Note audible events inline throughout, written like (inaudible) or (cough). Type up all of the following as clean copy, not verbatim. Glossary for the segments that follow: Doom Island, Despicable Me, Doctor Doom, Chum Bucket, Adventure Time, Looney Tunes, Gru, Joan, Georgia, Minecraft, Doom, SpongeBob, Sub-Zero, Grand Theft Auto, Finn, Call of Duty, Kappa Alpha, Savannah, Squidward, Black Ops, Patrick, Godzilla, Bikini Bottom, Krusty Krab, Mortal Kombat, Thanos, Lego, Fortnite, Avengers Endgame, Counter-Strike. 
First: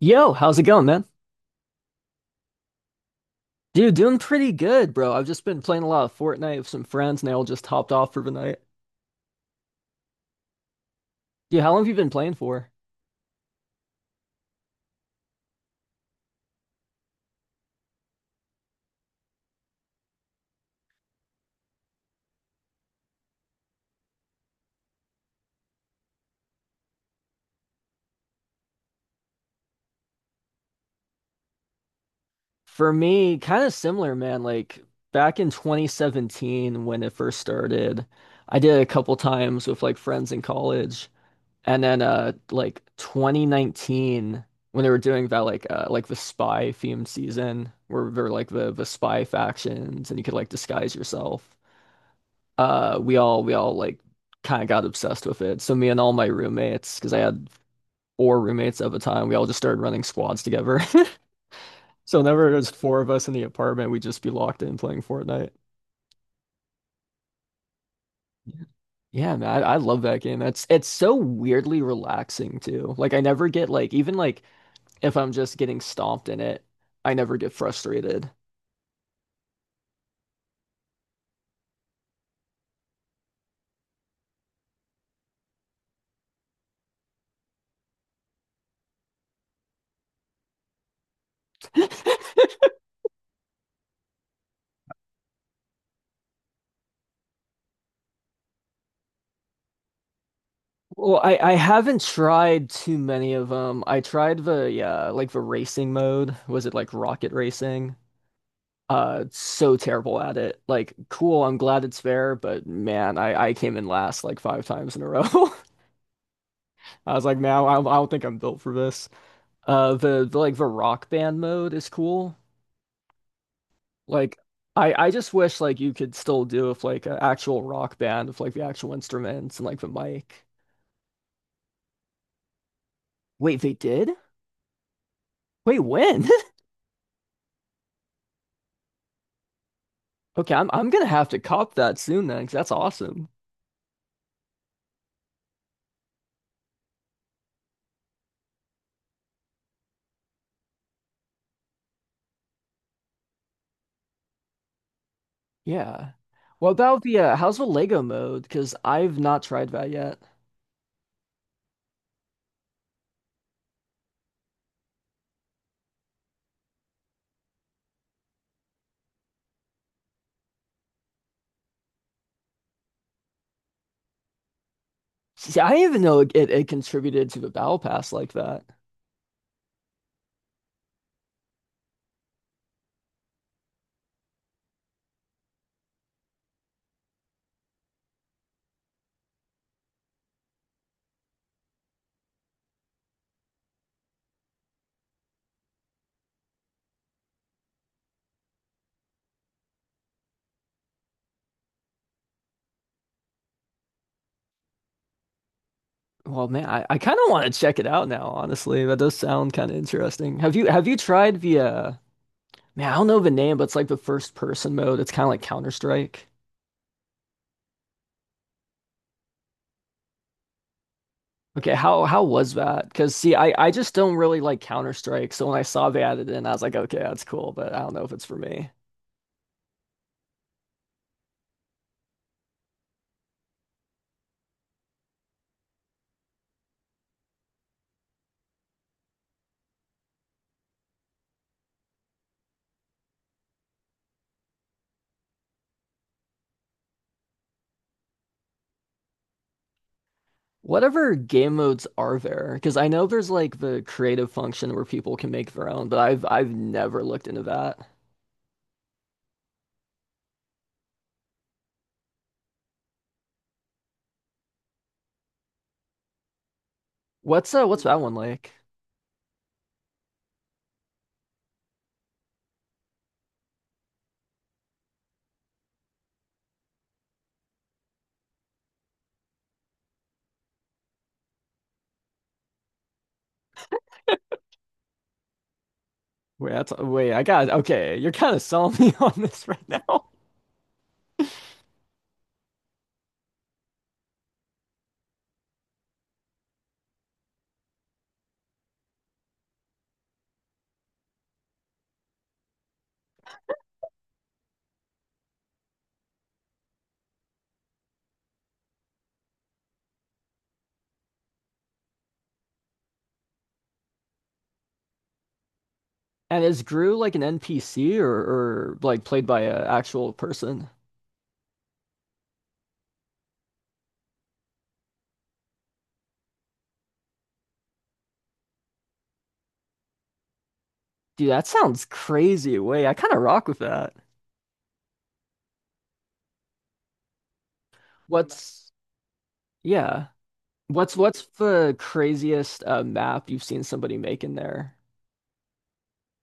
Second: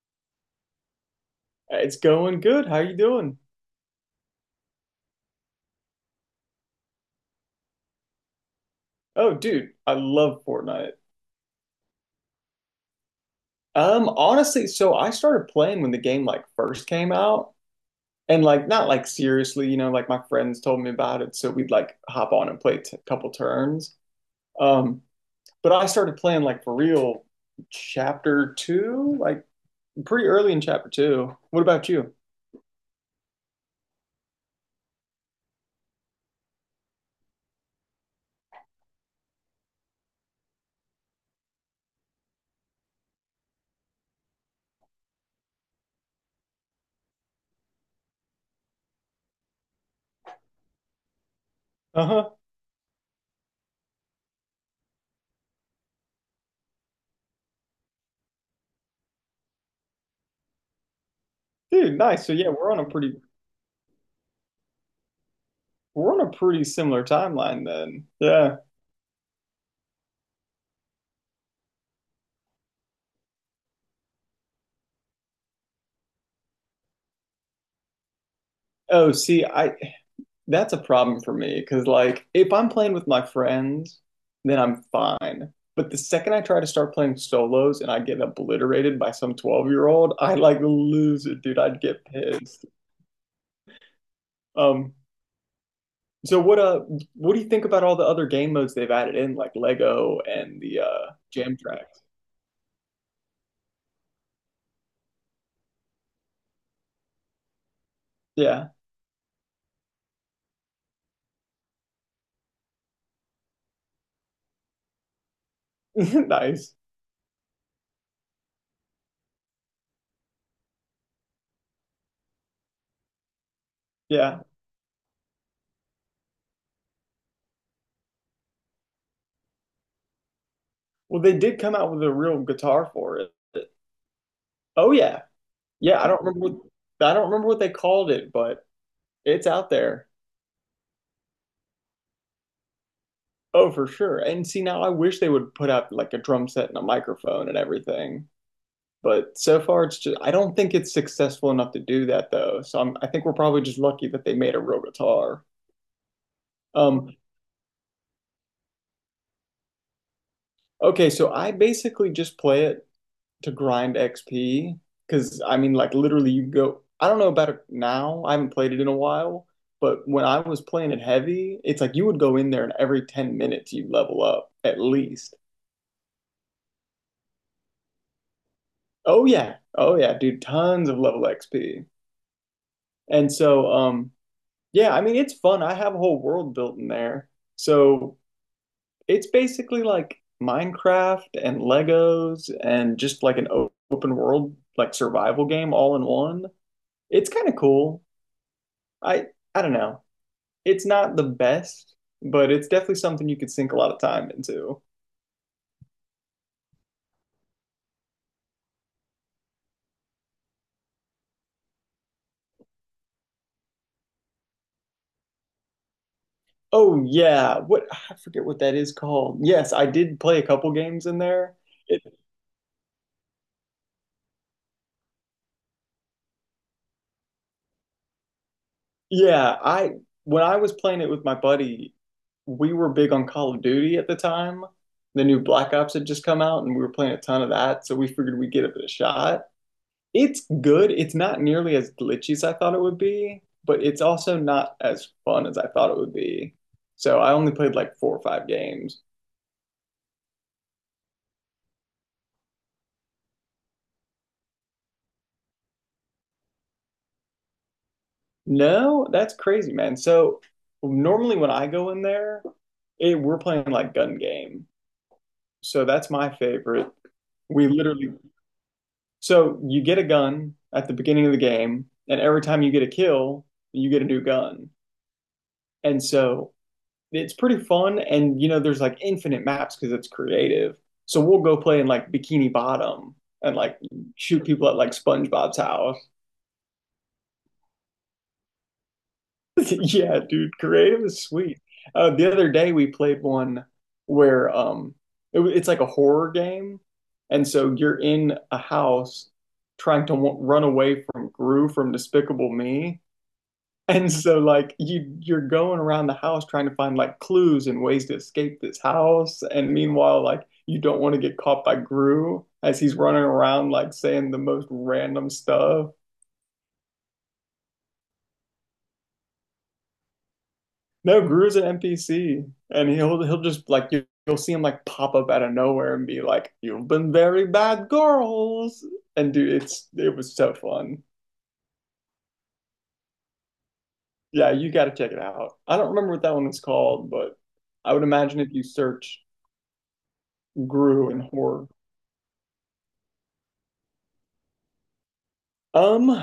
Yo, how's it going, man? It's going good. How you doing? Dude, doing pretty good, bro. I've just been playing a lot of Fortnite with some friends, and they all just hopped off for the night. Oh, dude, I love Fortnite. Dude, how long have you been playing for? Honestly, so I started playing when the game like first came out, and like not like seriously, you know, like my friends told me about it, so we'd like hop on and play t a couple turns. Um, but I started playing like for real chapter two, like pretty early in chapter two. What about you? For me, kind of similar, man. Like back in 2017 when it first started, I did it a couple times with like friends in college, and then like 2019 when they were doing that like the spy themed season where there were like the spy factions and you could like disguise yourself. Uh-huh. We all like kind of got obsessed with it. So me and all my roommates, because I had four roommates at the time, we all just started running squads together. (laughs) Dude, So nice. So yeah, whenever there's we're on a four of pretty us in the apartment, we'd just be locked in playing Fortnite. we're on a pretty similar timeline then. Yeah. Yeah, man, I love that game. That's it's so weirdly relaxing too. Like I never get like even like if I'm just getting stomped in it, I never get frustrated. Oh, see, I that's a problem for me because, like, if I'm playing with my friends, then I'm fine. But the second I try to start playing solos and I get obliterated by some 12-year-old, I like lose it, dude. I'd get (laughs) pissed. Um, so what do you think about all the other game modes they've added in, like Lego and the Well, I jam haven't tracks? tried too many of them. I tried the yeah, like the racing mode. Was it like rocket racing? Yeah. So terrible at it. Like, cool, I'm glad it's fair, but man, I came in last like five times in a row. (laughs) (laughs) Nice. I was like, now I don't think I'm built for this. The like the rock band mode is cool. Like, Yeah. I just wish like you could still do with like an actual rock band with like the actual instruments and like the mic. Well, they did come out with a real guitar for it. Wait, they did? Oh yeah. Wait, Yeah, I don't when? (laughs) remember what I don't remember what they called it, but it's out there. Okay, I'm gonna have to cop that soon then, 'cause that's awesome. Oh, for sure. And see, now I wish they would put out like a drum set and a microphone and everything. But so far, it's just, I don't think it's successful enough to do that though. I think we're probably just lucky that they made a real guitar. Yeah. What about Um, the how's the Lego mode? Because I've not tried that yet. okay, so I basically just play it to grind XP because I mean, like literally, you go, I don't know about it now. I haven't played it in a while, but when I was playing it heavy, it's like you would go in there and every 10 minutes you level up at least. See, I didn't even know it contributed to the battle pass like that. Oh, yeah. Oh, yeah, dude, tons of level XP. And so, yeah, I mean, it's fun. I have a whole world built in there. So it's basically like Minecraft and Legos and just like an open world, like survival game all in one. It's kind of cool. I I don't know. It's not the best, but it's definitely something you could sink a lot of time into. Well, man, I kind of want to check it out now, honestly. That does sound kind of interesting. Have you tried the man, I don't know the name, but it's like the first person mode. It's kind of like Counter-Strike. Oh yeah, what I forget what that is called. Yes, I did play a couple games in there. Okay, how was that? Because see, I just don't really like Counter-Strike, so when I saw they added it in, I was like, okay, that's cool, but I don't know if it's for me. Yeah, I When I was playing it with my buddy, we were big on Call of Duty at the time. The new Black Ops had just come out, and we were playing a ton of that, so we figured we'd give it a shot. It's good. It's not nearly as glitchy as I thought it would be, but it's also not as fun as I thought it would be. So I only played like four or five games. Whatever game modes are there? Because I know there's like the creative function where people can make their own, but I've never looked into that. No, that's crazy, man. So normally when I go in there, we're playing like gun game. So that's my favorite. We What's that literally one like? So you get a gun at the beginning of the game, and every time you get a kill, you get a new gun. And so it's pretty fun. And you know, there's like infinite maps because it's creative. So we'll go play in like Bikini Bottom and like shoot people at like SpongeBob's house. (laughs) Wait, that's, wait, I got okay. You're kind of selling me (laughs) on this right now. Yeah, dude, creative is sweet. The other day we played one where it's like a horror game, and so you're in a house trying to w run away from Gru from Despicable Me. (laughs) And so like you're going around the house trying to find like clues and ways to escape this house. And meanwhile, like you don't want to get caught by Gru as he's running around like saying the most random stuff. And is Gru like an NPC or like played by an actual person? No, Gru's an NPC and he'll just like you'll see him like pop up out of nowhere and be like, "You've been very bad girls." And dude, it was so fun. Dude, that sounds crazy. Wait, I kind of rock with that. Yeah, you got to check it out. I don't remember what that one was called, but I would imagine if you What's search yeah? What's Gru and what's horror. the craziest map you've seen somebody make in there? Um,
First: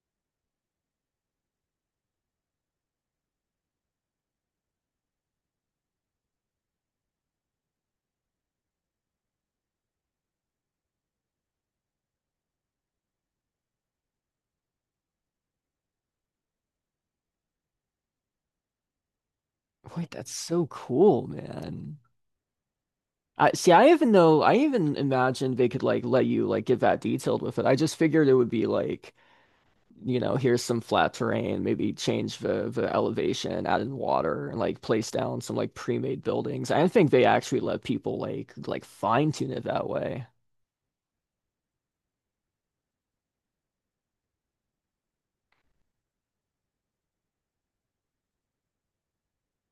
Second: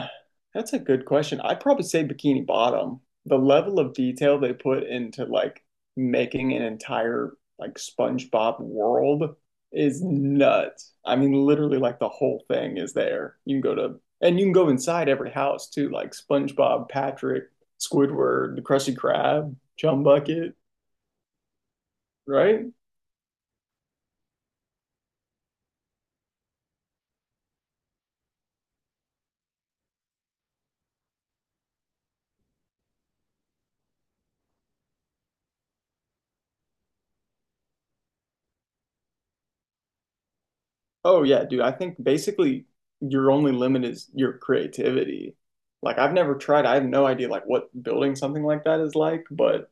that's a good question. I'd probably say Bikini Bottom. The level of detail they put into like making an entire like SpongeBob world is nuts. I mean, literally like the whole thing is there. You can go inside every house too, like SpongeBob, Patrick, Squidward, the Krusty Krab, Chum Wait, that's Bucket, so cool, man. right? I see. I even know. I even imagined they could like let you like get that detailed with it. I just figured it would be like you know, here's some flat terrain, maybe change the elevation, add in water, and like place down some like pre-made buildings. I think they actually let people like fine tune it that way. Oh yeah, dude. I think basically your only limit is your creativity. Like I've never tried. I have no idea like what building something like that is like, but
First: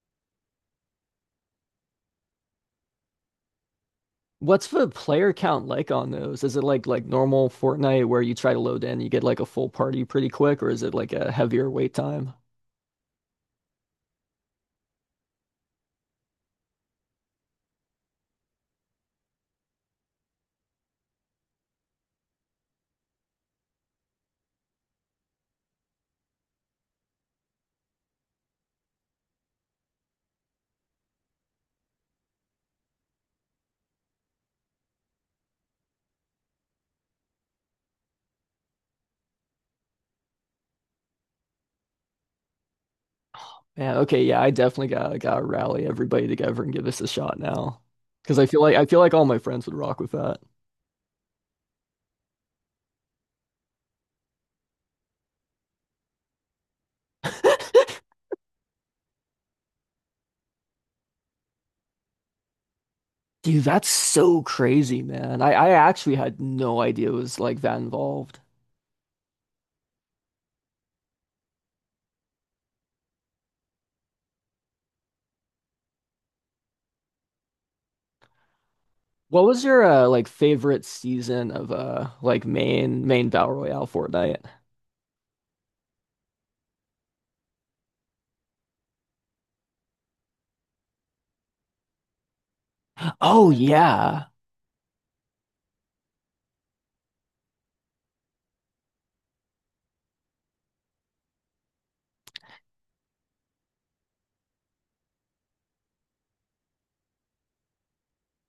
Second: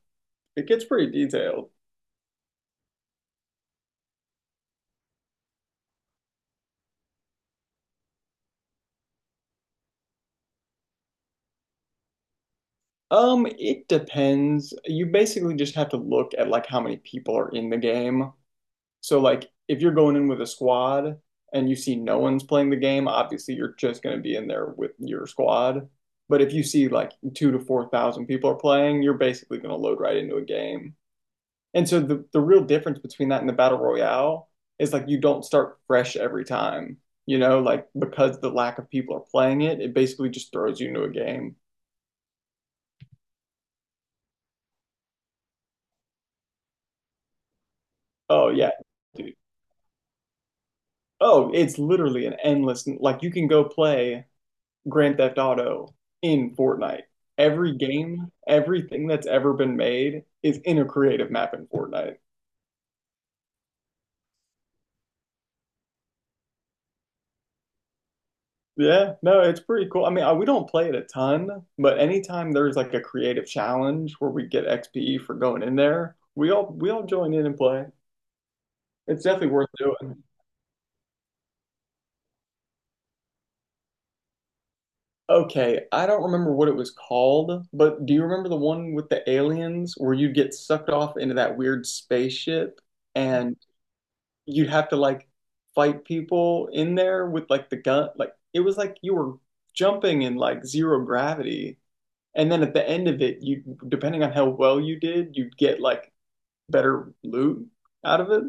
it gets pretty detailed. What's the player count like on those? Is it like normal Fortnite where you try to load in, you get like a full party pretty quick, or is it like a heavier wait time? It depends. You basically just have to look at like how many people are in the game. So like if you're going in with a squad and you see no one's playing the game, obviously you're just going to be in there with your squad. But if you see like two to four thousand people are playing, you're basically going to load right into a game. And so the real difference between that and the battle royale is like you don't start fresh every time, you know, like because the lack of people are playing it, it basically just throws you into a game. Yeah. Okay, yeah, I definitely gotta rally everybody together and give this a shot now. Because I Oh feel yeah, like I feel like all dude. my friends would rock with that. Oh, it's literally an endless like you can go play Grand Theft Auto in Fortnite. (laughs) Every game, everything that's ever been made is in a creative map in Fortnite. Dude, that's so crazy, man. I actually had no idea it was like that involved. Yeah, no, it's pretty cool. I mean, we don't play it a ton, but anytime there's like a creative challenge where we get XPE for going in there, we all join in and play. It's What definitely was worth your doing. like favorite season of like main Battle Royale Fortnite? Okay, I don't remember what it was called, but do you remember the one with the aliens where you'd get sucked off into that weird spaceship Oh and yeah. you'd have to like fight people in there with like the gun? Like it was like you were jumping in like zero gravity. And then at the end of it, you depending on how well you did, you'd get like better loot out of it.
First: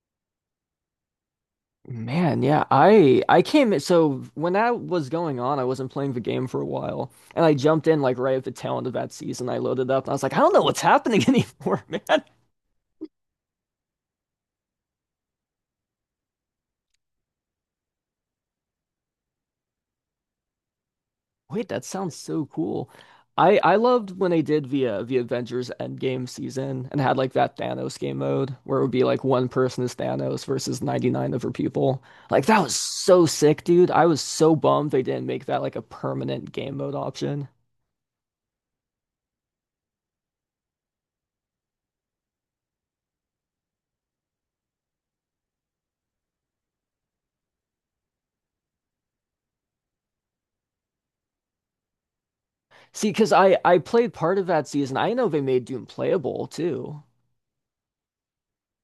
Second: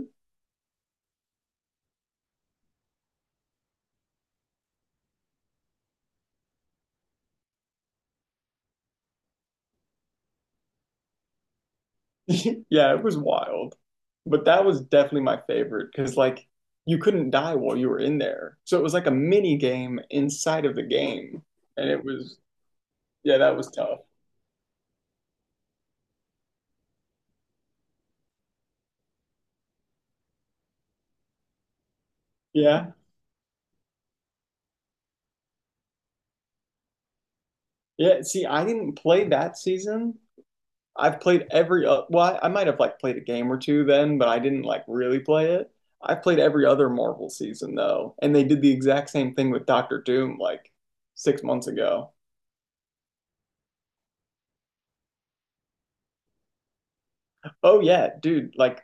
Man, yeah. I came in so when that was going on, I wasn't playing the game for a while. And I jumped in like right at the tail end of that season. I loaded up and I was like, I don't know what's happening (laughs) anymore, man. (laughs) Yeah, it was wild. But that was definitely my favorite because like you couldn't die while you were in there. So it was like a mini game inside of the game. Wait, that And it sounds was so cool. Yeah, that I was I tough. loved when they did the Avengers Endgame season and had like that Thanos game mode where it would be like one person is Thanos versus 99 other people. Like that was Yeah. so sick, dude. I was so bummed they didn't make that like a permanent game mode option. Yeah, see, I didn't play that season. I've played every well, I might have like played a game or two then, but I didn't like really play it. I've played every other Marvel season though, and they did the exact same thing with Doctor Doom like 6 months ago. See, because I played part of that season. I know they made Doom playable too. Oh yeah, dude, like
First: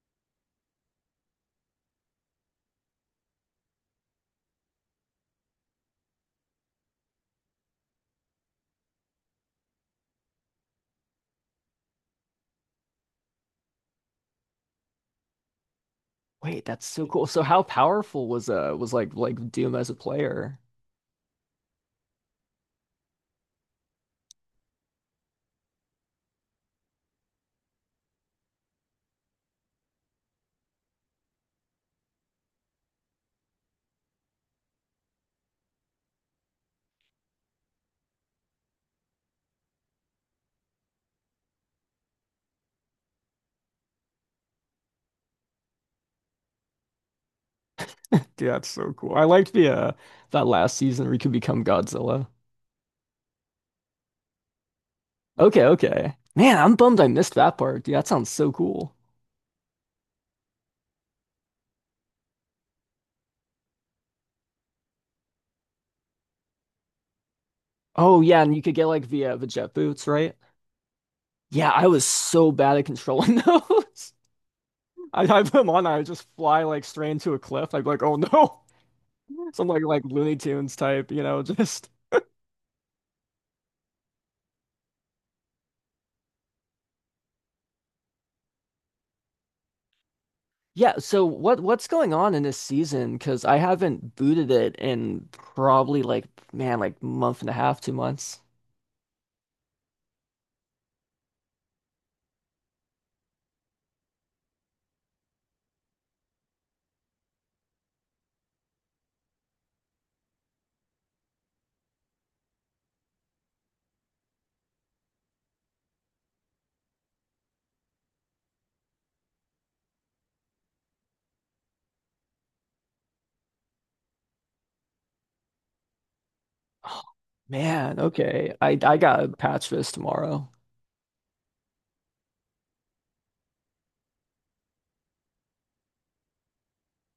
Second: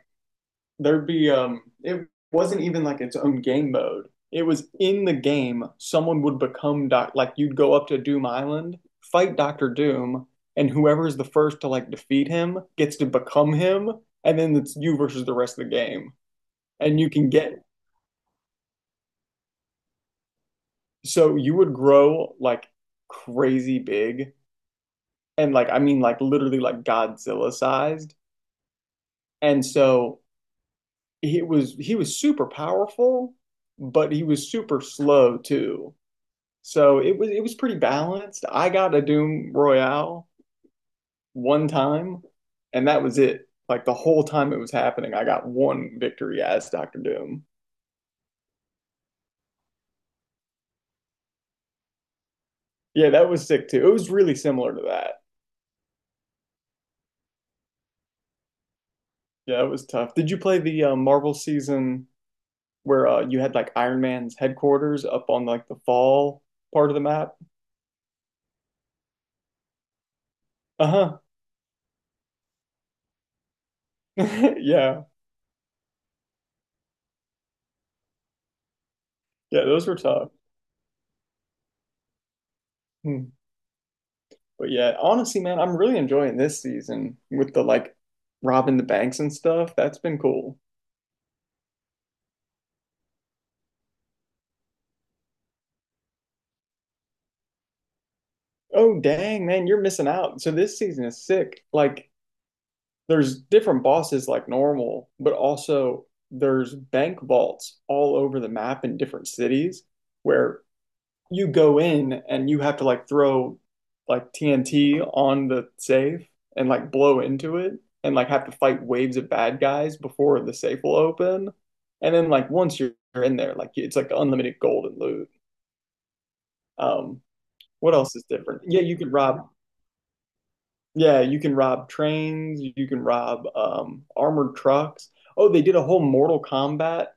there'd be it wasn't even like its own game mode. It was in the game, someone would become doc like you'd go up to Doom Island, fight Doctor Doom, and whoever's the first to like defeat him gets to become him, and then it's you versus the rest of the game. Wait, that's And so you cool. can So get how powerful was like Doom as a player? So you would grow like crazy big and like I mean like literally like Godzilla sized. And so he was super powerful, but he was super slow too. So it was pretty balanced. I got a Doom Royale one time and that was it. Like the whole time it was happening, I got one victory as Doctor Doom. Dude, that's so cool. I liked the that last season where you could become Godzilla. Yeah, that was sick too. It was really similar to that. Okay, okay. Man, I'm bummed I missed that part, dude. That sounds so cool. Yeah, it was tough. Did you play the Marvel season where you had like Iron Man's headquarters up on like the fall part of the map. Oh yeah, and you could get like the jet boots, right? Uh-huh. Yeah, I was so bad at controlling (laughs) those. (laughs) Yeah. I put them on, I would just fly like straight into a cliff. I'd be like, oh no, (laughs) Yeah, some like those were like tough. Looney Tunes type, you know, (laughs) just Hmm. But yeah, honestly, man, I'm really enjoying this season with the like robbing the banks and stuff. That's been cool. yeah. So what's going on in this season? Because I haven't booted it in probably like man, like month and a half, 2 months. Oh, dang, man, you're missing out. So this season is sick. Like there's different bosses like normal, but also there's bank vaults all over the map in different cities where you go in and you have to like throw like TNT on the safe and like blow into it and like have to fight waves of bad guys before the safe will open. And then like once you're in there, like it's like unlimited gold and loot. Oh, Um, what man, else is okay. different? I Yeah, I you can gotta rob. patch this tomorrow. Yeah, you can rob trains. You can rob armored trucks. Oh, they did a whole Mortal Kombat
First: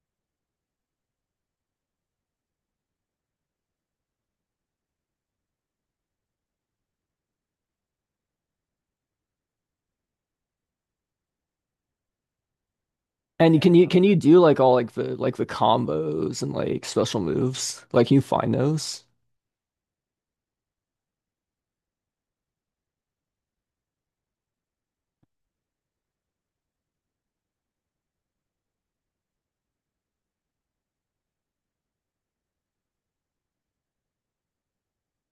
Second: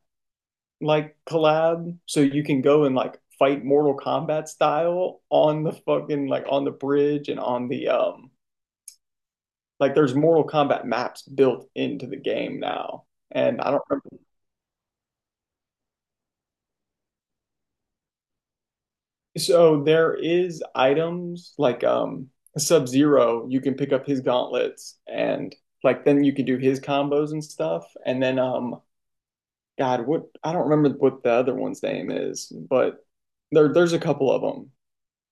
like collab so you can go and like fight Mortal Kombat style on the fucking like on the bridge and on the like there's Mortal Kombat maps built into the game now. And you- And I can don't you can remember. you do like all like the combos and like special moves? Like can you find those? So there is items like Sub-Zero, you can pick up his gauntlets and like then you can do his combos and stuff. And then God, what I don't remember what the other one's name is, but there's a couple of them.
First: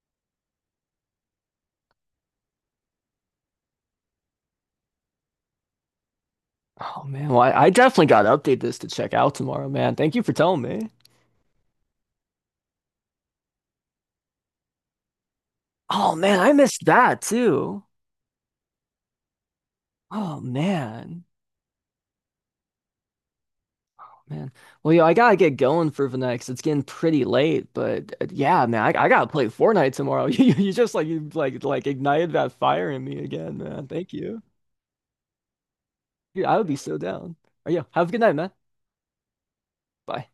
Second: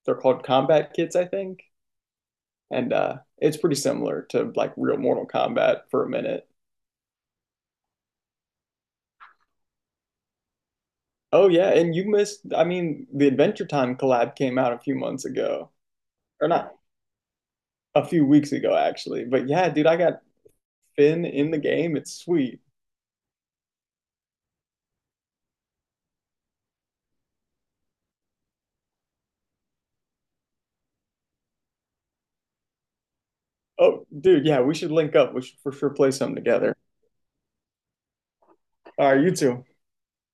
They're called combat kits, I think. And it's pretty similar to like real Mortal Kombat for a minute. Oh man, well, I definitely gotta update this to check out tomorrow, man. Thank you for telling me. Oh yeah, and you missed. I mean, the Adventure Time collab came out a few months ago, Oh man, or I not missed that too. a few weeks ago actually. But yeah, dude, I got Oh man. Finn in the game. It's sweet. Oh, man. Well, yo, I gotta get going for the next. It's getting pretty late, but yeah, man, I gotta play Fortnite tomorrow. (laughs) You just like you like ignited that fire in me again, man. Oh, Thank you. dude, yeah, we should link up. We should for sure play some Dude, I would be together. so down. Oh, yeah, have a good night, man. All right, you too. Bye.